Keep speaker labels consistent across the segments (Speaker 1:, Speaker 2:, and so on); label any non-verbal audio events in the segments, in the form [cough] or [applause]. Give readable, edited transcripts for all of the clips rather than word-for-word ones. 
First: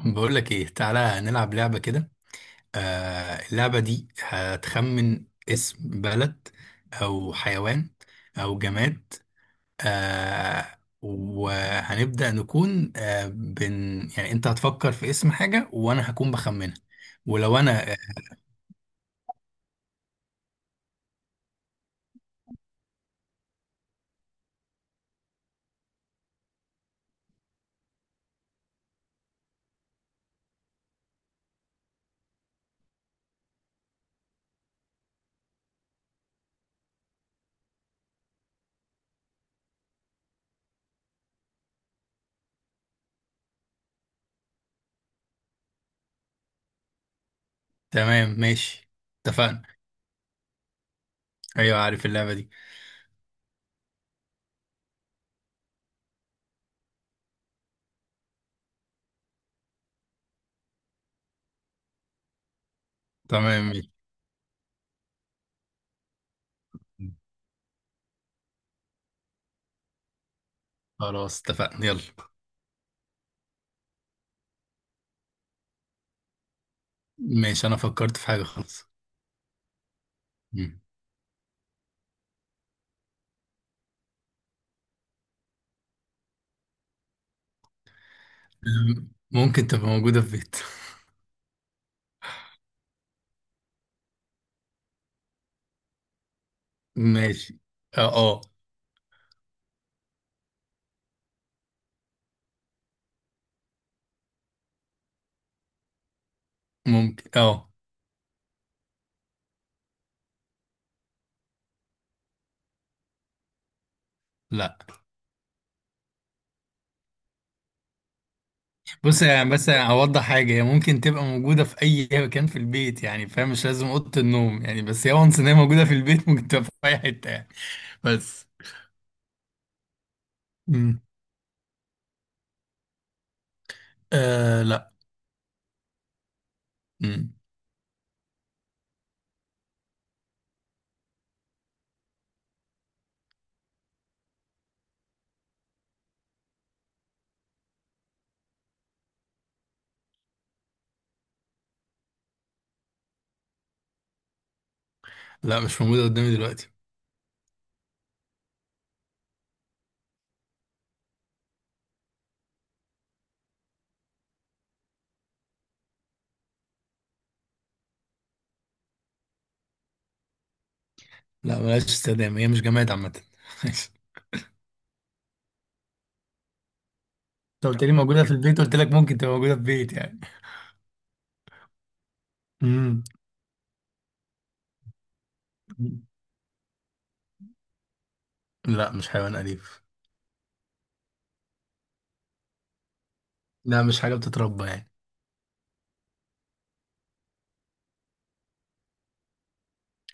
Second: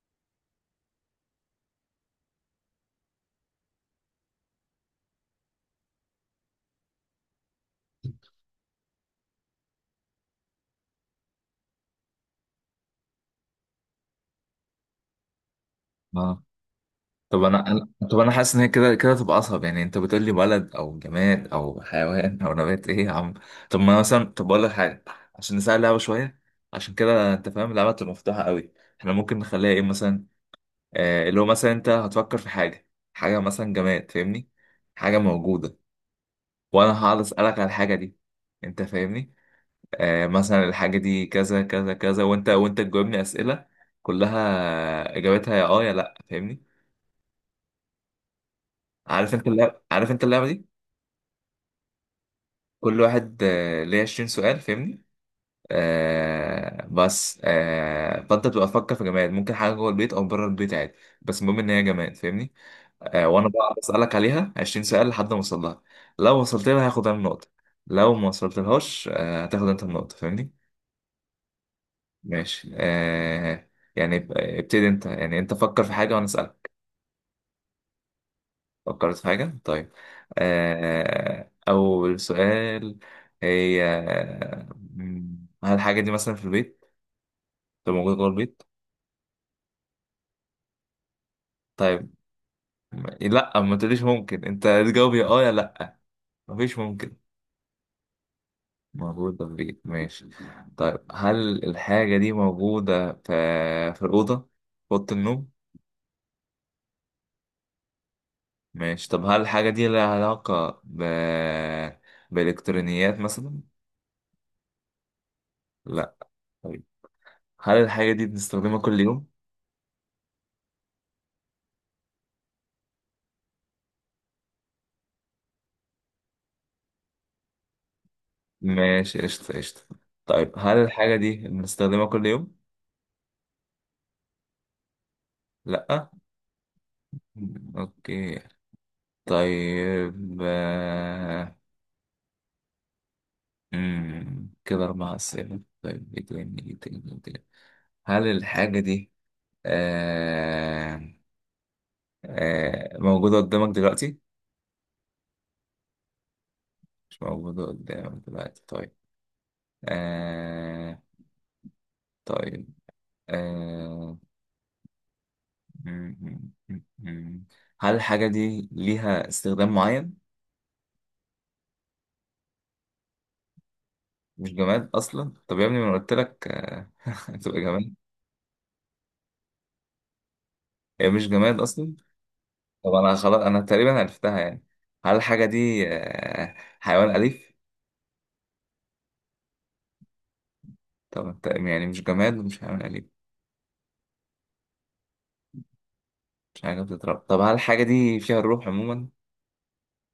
Speaker 1: بقول لك ايه، تعالى نلعب لعبة كده. اللعبة دي هتخمن اسم بلد او حيوان او جماد. وهنبدأ نكون آه بن يعني انت هتفكر في اسم حاجة وانا هكون
Speaker 2: اه
Speaker 1: بخمنها.
Speaker 2: طب
Speaker 1: ولو انا
Speaker 2: طب انا حاسس ان هي كده كده تبقى اصعب، يعني انت بتقول لي بلد او جماد او حيوان او نبات، ايه يا عم؟ طب ما أنا مثلا، طب اقول لك حاجه عشان نسال اللعبه شويه، عشان كده انت فاهم اللعبه تبقى مفتوحه قوي. احنا ممكن نخليها ايه مثلا؟ اللي هو مثلا انت هتفكر في حاجه، حاجه مثلا جماد فاهمني، حاجه موجوده، وانا هقعد اسالك على الحاجه دي. انت فاهمني؟ مثلا الحاجه دي كذا كذا كذا، وانت تجاوبني اسئله كلها اجابتها يا يا لا، فاهمني؟
Speaker 1: تمام ماشي.
Speaker 2: عارف انت
Speaker 1: اتفقنا.
Speaker 2: اللعبه دي،
Speaker 1: ايوه عارف اللعبة دي.
Speaker 2: كل واحد ليه 20 سؤال فاهمني. بس فانت بتبقى تفكر في جماد، ممكن حاجه جوه البيت او بره البيت عادي، بس المهم ان هي جماد فاهمني. وانا
Speaker 1: تمام
Speaker 2: بقى
Speaker 1: ماشي.
Speaker 2: بسالك عليها 20 سؤال لحد ما اوصل لها. لو وصلت لها هاخد انا النقطه، لو ما وصلت لهاش هتاخد انت النقطه فاهمني.
Speaker 1: خلاص اتفقنا يلا.
Speaker 2: ماشي يعني ابتدي انت، يعني انت فكر في حاجه وانا اسالك.
Speaker 1: ماشي، انا فكرت في حاجة خلاص.
Speaker 2: فكرت في حاجة؟ طيب.
Speaker 1: مم.
Speaker 2: أول سؤال. هي هل الحاجة دي مثلا في البيت؟ طب موجودة جوه البيت؟
Speaker 1: ممكن تبقى موجودة في بيت.
Speaker 2: طيب. لا، ما تقوليش ممكن، أنت تجاوب يا يا لأ، مفيش
Speaker 1: [laughs]
Speaker 2: ممكن.
Speaker 1: ماشي. اه اه.
Speaker 2: موجودة في البيت ماشي. طيب هل الحاجة دي موجودة في الأوضة؟ في أوضة النوم؟
Speaker 1: ممكن اه.
Speaker 2: ماشي. طب هل الحاجة دي لها علاقة ب بإلكترونيات مثلا؟
Speaker 1: لا.
Speaker 2: لأ، طيب. هل الحاجة دي بنستخدمها كل
Speaker 1: بص
Speaker 2: يوم؟
Speaker 1: يعني بس اوضح حاجه، هي ممكن تبقى موجوده في اي مكان في البيت يعني، فاهم؟ مش لازم اوضه النوم يعني، بس هي وانس ان هي موجوده في البيت [laughs] ممكن تبقى في اي حته يعني. بس.
Speaker 2: ماشي قشطة قشطة. طيب هل
Speaker 1: امم
Speaker 2: الحاجة دي بنستخدمها كل يوم؟
Speaker 1: لا.
Speaker 2: لأ،
Speaker 1: امم
Speaker 2: أوكي. طيب كده أربع أسئلة. طيب إيه تاني إيه تاني إيه تاني، هل الحاجة دي آه موجودة قدامك دلوقتي؟
Speaker 1: لا مش موجوده قدامي دلوقتي.
Speaker 2: مش موجودة قدامك دلوقتي طيب. آه طيب آه مم، مم، مم، مم. هل الحاجة دي ليها استخدام معين؟
Speaker 1: لا بلاش استخدام، هي مش جماد عامه. [laughs]
Speaker 2: مش جماد اصلا؟ طب يا ابني، ما أنا قلت لك [laughs] هتبقى
Speaker 1: انت قلت لي
Speaker 2: جماد.
Speaker 1: موجوده في البيت، قلت لك ممكن تبقى موجوده في بيت يعني.
Speaker 2: هي مش جماد اصلا. طب
Speaker 1: امم
Speaker 2: انا خلاص انا تقريبا عرفتها يعني. هل الحاجه دي حيوان اليف؟
Speaker 1: لا مش حيوان اليف.
Speaker 2: طب يعني مش جماد ومش حيوان اليف؟
Speaker 1: لا مش حاجه بتتربى يعني.
Speaker 2: مش حاجه بتتربى. طب هل الحاجه دي فيها الروح عموما؟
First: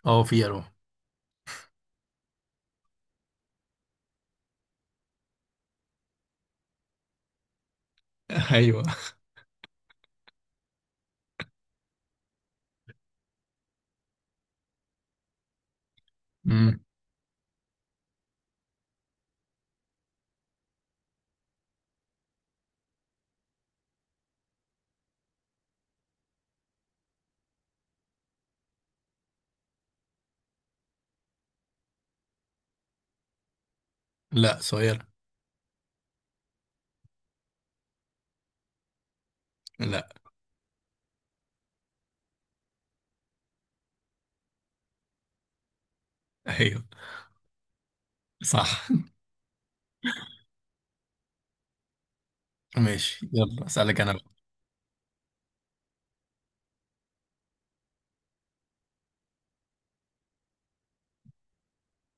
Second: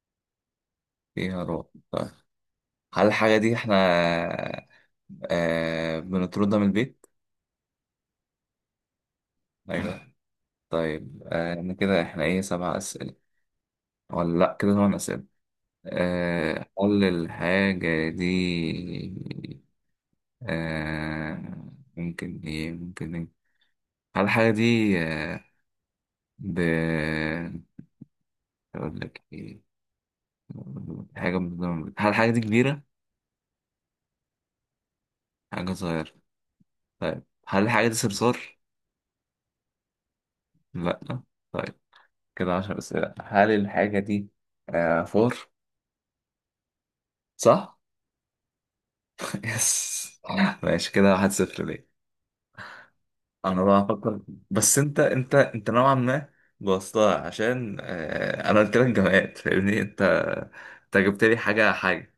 Speaker 1: اه في اروح.
Speaker 2: فيها روح طيب. هل الحاجه دي احنا بنطردها من البيت؟
Speaker 1: [laughs] ايوه.
Speaker 2: ايوه طيب. انا كده احنا ايه سبع اسئله ولا لا كده ثمان اسئله.
Speaker 1: امم
Speaker 2: قول الحاجة دي آه ممكن ايه ممكن ايه. هل الحاجة دي آه ب اقول لك ايه، هل الحاجة دي كبيرة؟
Speaker 1: لا صغير.
Speaker 2: حاجة صغيرة طيب. هل الحاجة دي صرصار؟
Speaker 1: لا.
Speaker 2: لا، طيب. كده عشر أسئلة. هل الحاجة دي فور؟
Speaker 1: ايوه
Speaker 2: صح؟
Speaker 1: صح.
Speaker 2: [laughs] يس، ماشي كده واحد صفر ليه.
Speaker 1: ماشي
Speaker 2: انا
Speaker 1: يلا،
Speaker 2: بقى
Speaker 1: اسالك انا
Speaker 2: افكر،
Speaker 1: بقى.
Speaker 2: بس انت نوعا ما بوظتها، عشان انا قلت لك جماد فاهمني، انت انت جبت لي حاجة حاجة.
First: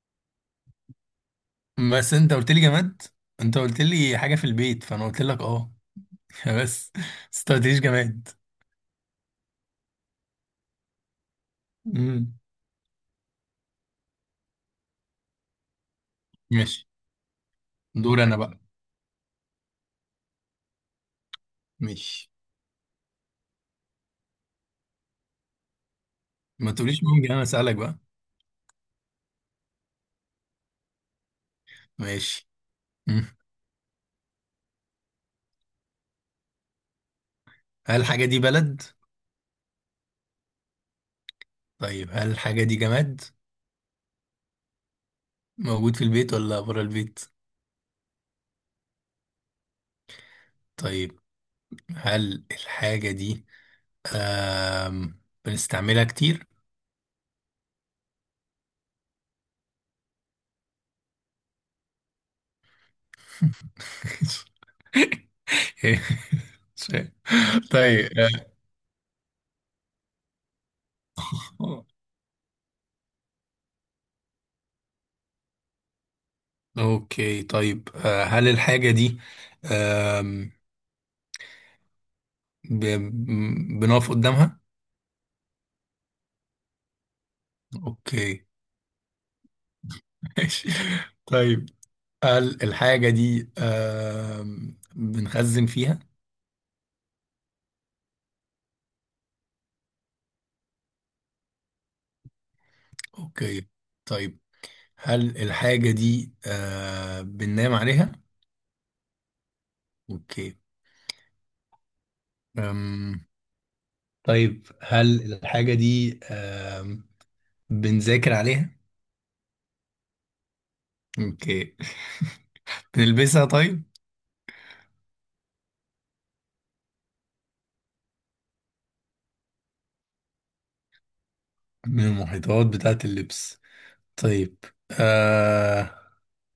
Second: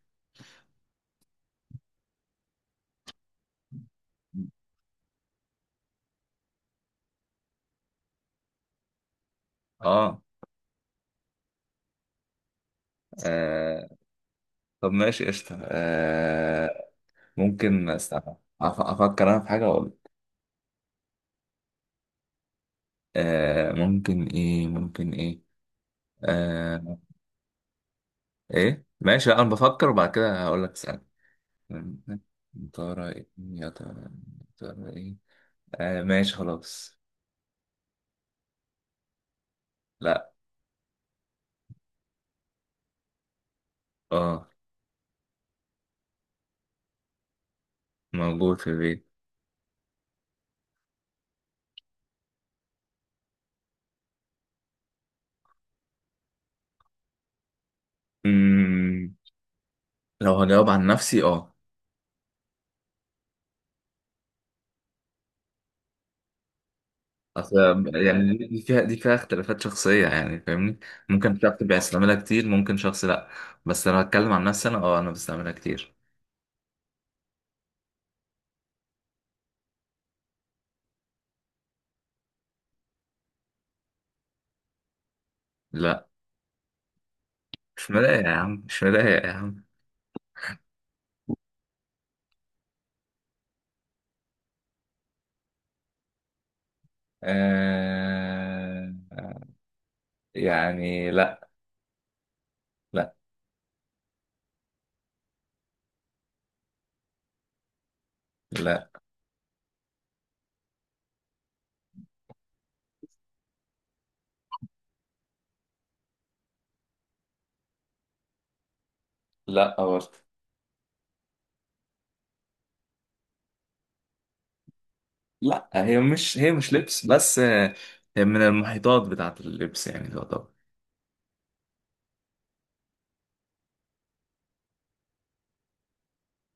Speaker 1: بس انت قلت لي جماد، انت قلت لي حاجه في البيت، فانا قلت لك اه. [laughs] بس. بس انت ما قلتليش جماد.
Speaker 2: اه
Speaker 1: امم
Speaker 2: آه، طب ماشي قشطة
Speaker 1: ماشي.
Speaker 2: ممكن
Speaker 1: دور انا بقى.
Speaker 2: أفكر أنا في حاجة أقول.
Speaker 1: ماشي،
Speaker 2: ممكن إيه ممكن إيه
Speaker 1: ما
Speaker 2: آه،
Speaker 1: تقوليش ممكن، انا اسالك بقى.
Speaker 2: إيه ماشي لأ، أنا بفكر وبعد كده هقول لك اسأل.
Speaker 1: ماشي.
Speaker 2: يا ترى
Speaker 1: مم.
Speaker 2: إيه يا ترى، يا ترى إيه ماشي خلاص.
Speaker 1: هل الحاجه دي بلد؟
Speaker 2: لأ.
Speaker 1: طيب هل الحاجه دي جماد؟
Speaker 2: أه
Speaker 1: موجود في البيت ولا بره البيت؟
Speaker 2: موجود في البيت.
Speaker 1: طيب هل الحاجه دي بنستعملها كتير؟
Speaker 2: مم، لو هجاوب عن نفسي أه
Speaker 1: [laughs] مش عارف.
Speaker 2: أصل،
Speaker 1: طيب
Speaker 2: يعني دي فيها اختلافات شخصية يعني فاهمني، ممكن شخص
Speaker 1: آه،
Speaker 2: بيستعملها كتير ممكن شخص لأ. بس أنا بتكلم عن نفسي، أنا أه أنا بستعملها كتير.
Speaker 1: اوكي. طيب هل الحاجة دي آم، ب- بنقف قدامها؟
Speaker 2: لأ، مش مضايق يا
Speaker 1: اوكي.
Speaker 2: عم، مش مضايق يا عم.
Speaker 1: [laughs] ماشي. طيب هل الحاجة دي بنخزن فيها؟
Speaker 2: آه يعني لأ. لأ.
Speaker 1: اوكي. طيب هل الحاجة دي بننام عليها؟
Speaker 2: لأ.
Speaker 1: اوكي. أم، طيب هل الحاجة دي بنذاكر عليها؟
Speaker 2: لأ برضه.
Speaker 1: اوكي. بنلبسها طيب؟
Speaker 2: لأ، هي مش لبس بس هي من المحيطات بتاعة اللبس يعني تعتبر.
Speaker 1: من المحيطات بتاعة اللبس؟ طيب آه...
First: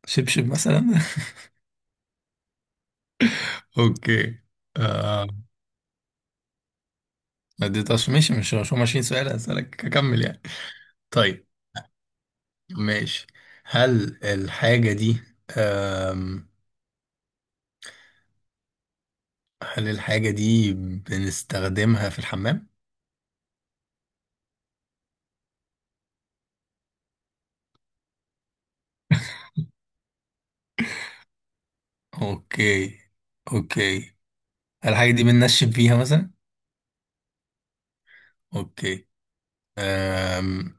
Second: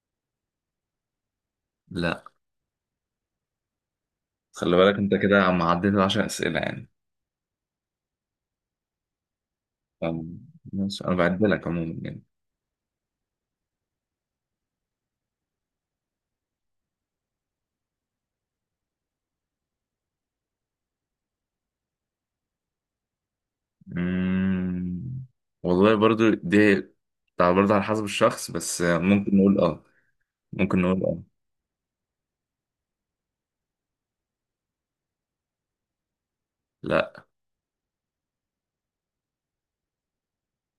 Speaker 1: شبشب مثلا؟
Speaker 2: لأ.
Speaker 1: [laughs] اوكي.
Speaker 2: خلي بالك أنت
Speaker 1: آه...
Speaker 2: كده عم عديت 10 أسئلة يعني.
Speaker 1: ما اديتهاش ماشي، مش هم 20 سؤال هسألك اكمل
Speaker 2: فم-
Speaker 1: يعني.
Speaker 2: ماشي، أنا
Speaker 1: طيب
Speaker 2: بعدلك عموما يعني.
Speaker 1: ماشي. هل الحاجة دي آم... هل الحاجة دي بنستخدمها في الحمام؟
Speaker 2: مم. والله برضو دي بتاع برضو على حسب الشخص، بس ممكن نقول اه، ممكن نقول اه.
Speaker 1: اوكي، اوكي. هل الحاجة دي بننشف فيها مثلا؟
Speaker 2: لا.
Speaker 1: اوكي. أم...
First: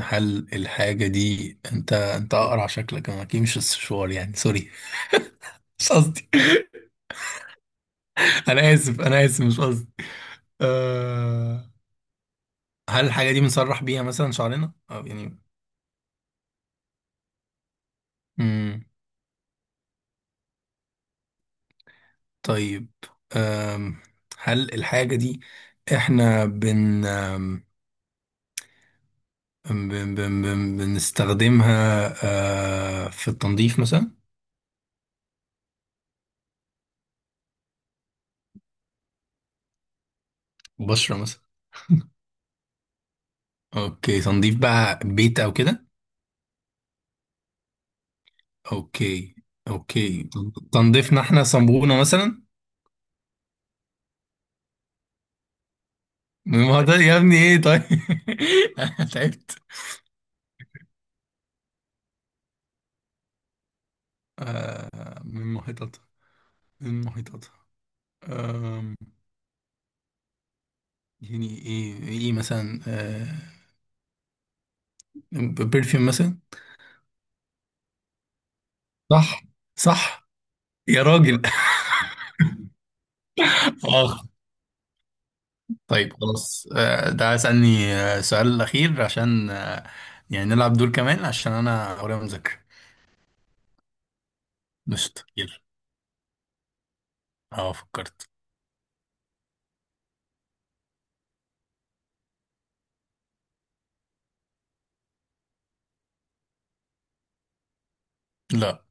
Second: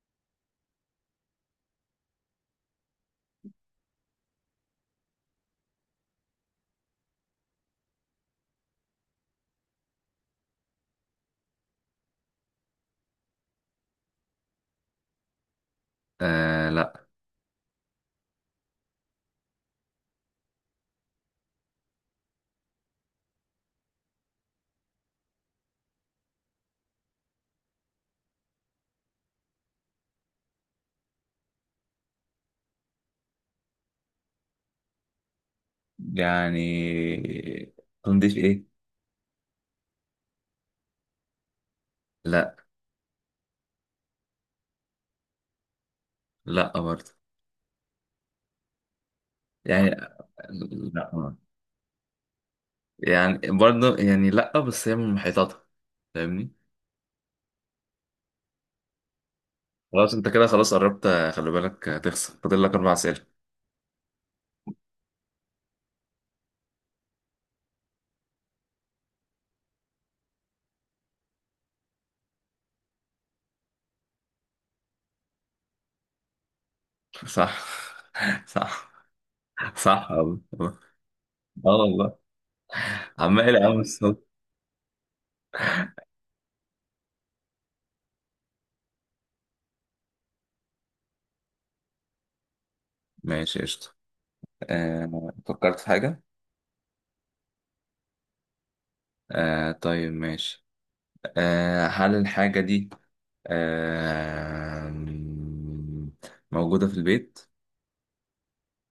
Speaker 1: هل الحاجة دي انت اقرع شكلك، انا اكيد مش السشوار يعني، سوري، مش قصدي. [laughs] انا اسف انا اسف مش قصدي. أه هل الحاجة دي بنسرح بيها مثلا شعرنا؟ أو يعني.
Speaker 2: لا.
Speaker 1: مم. طيب أم. هل الحاجة دي احنا بن أم، بن بن بن بنستخدمها أه في التنظيف مثلا؟
Speaker 2: يعني تنضيف ايه؟
Speaker 1: بشرة مثلا.
Speaker 2: لا.
Speaker 1: اوكي تنظيف بقى بيت او كده؟
Speaker 2: لا برضو
Speaker 1: اوكي،
Speaker 2: يعني.
Speaker 1: اوكي.
Speaker 2: لا
Speaker 1: تنظيفنا احنا، صنبونة مثلا؟
Speaker 2: يعني برضو يعني لا، بس هي من محيطاتها فاهمني.
Speaker 1: من محيطات يا ابني ايه طيب؟ [laughs] انا تعبت.
Speaker 2: خلاص انت كده خلاص قربت، خلي بالك هتخسر، فاضل لك اربع اسئله.
Speaker 1: أه من محيطاتها، من محيطاتها، يعني ايه؟ ايه مثلا؟ آه برفيوم مثلا؟
Speaker 2: صح [laughs] صح،
Speaker 1: صح.
Speaker 2: صح
Speaker 1: صح
Speaker 2: والله،
Speaker 1: يا راجل.
Speaker 2: اه والله،
Speaker 1: [laughs]
Speaker 2: عمال يا عم الصوت.
Speaker 1: اخ. طيب خلاص، ده اسألني السؤال الأخير عشان يعني نلعب دول كمان، عشان أنا ورايا مذاكرة
Speaker 2: ماشي قشطة.
Speaker 1: مش كتير.
Speaker 2: فكرت في حاجة.
Speaker 1: اه فكرت.
Speaker 2: طيب ماشي. هل الحاجة دي آه موجودة في البيت؟
Speaker 1: لا.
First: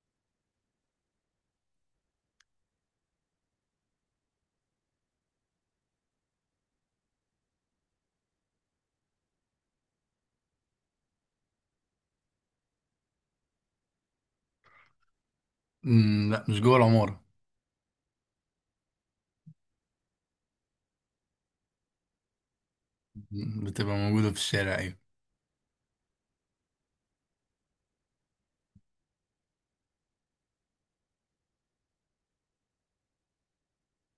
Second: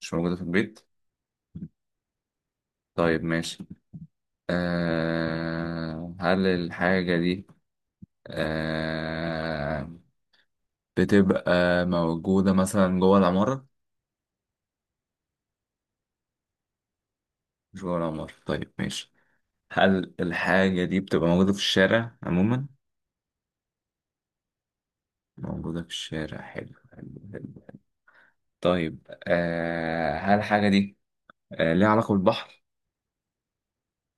Speaker 2: مش موجودة في البيت؟ طيب ماشي. هل الحاجة دي آه بتبقى موجودة مثلا جوه العمارة؟
Speaker 1: مم، لا مش جوه العمارة.
Speaker 2: مش جوه العمارة طيب ماشي. هل الحاجة دي بتبقى موجودة في الشارع عموما؟
Speaker 1: مم، بتبقى موجودة في الشارع أيوة.
Speaker 2: موجودة في الشارع، حلو حلو حلو. طيب هل الحاجة دي ليها علاقة بالبحر؟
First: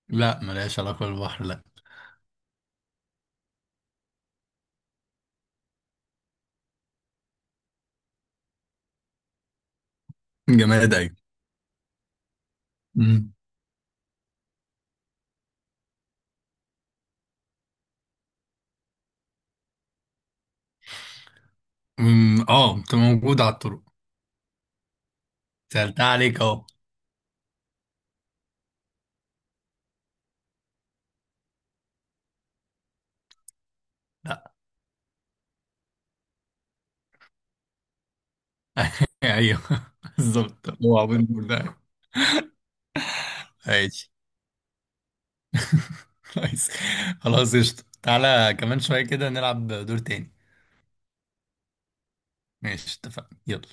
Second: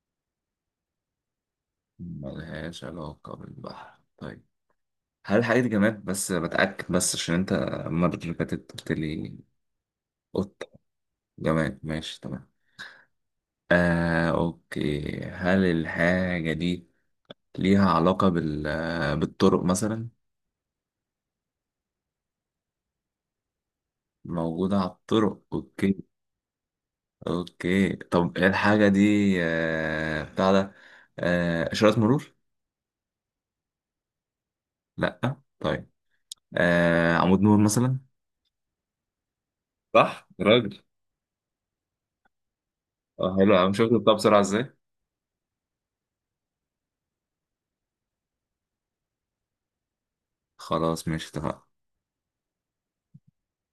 Speaker 1: لا ملهاش علاقة بالبحر، لا.
Speaker 2: ملهاش علاقة بالبحر طيب. هل الحاجة دي جماد؟ بس بتأكد، بس عشان أنت المرة اللي فاتت قلت لي قطة.
Speaker 1: جماد أيوة.
Speaker 2: جماد ماشي تمام.
Speaker 1: مم.
Speaker 2: أوكي، هل الحاجة دي ليها علاقة بالطرق مثلا؟
Speaker 1: مم، اه بتبقى موجودة على الطرق.
Speaker 2: موجودة على الطرق أوكي.
Speaker 1: سألتها عليك اهو.
Speaker 2: أوكي طب الحاجة دي آه بتاع ده آه إشارات مرور؟
Speaker 1: لا.
Speaker 2: لأ، طيب. عمود نور مثلا؟
Speaker 1: [laughs] ايوه.
Speaker 2: صح يا
Speaker 1: بالظبط،
Speaker 2: راجل.
Speaker 1: هو عبود بول ده.
Speaker 2: اه حلو، أنا مش شفت
Speaker 1: ماشي.
Speaker 2: بتاع بسرعة إزاي.
Speaker 1: كويس. خلاص قشطة، تعالى كمان شوية كده نلعب دور تاني.
Speaker 2: خلاص ماشي اتفقنا
Speaker 1: ماشي اتفقنا يلا.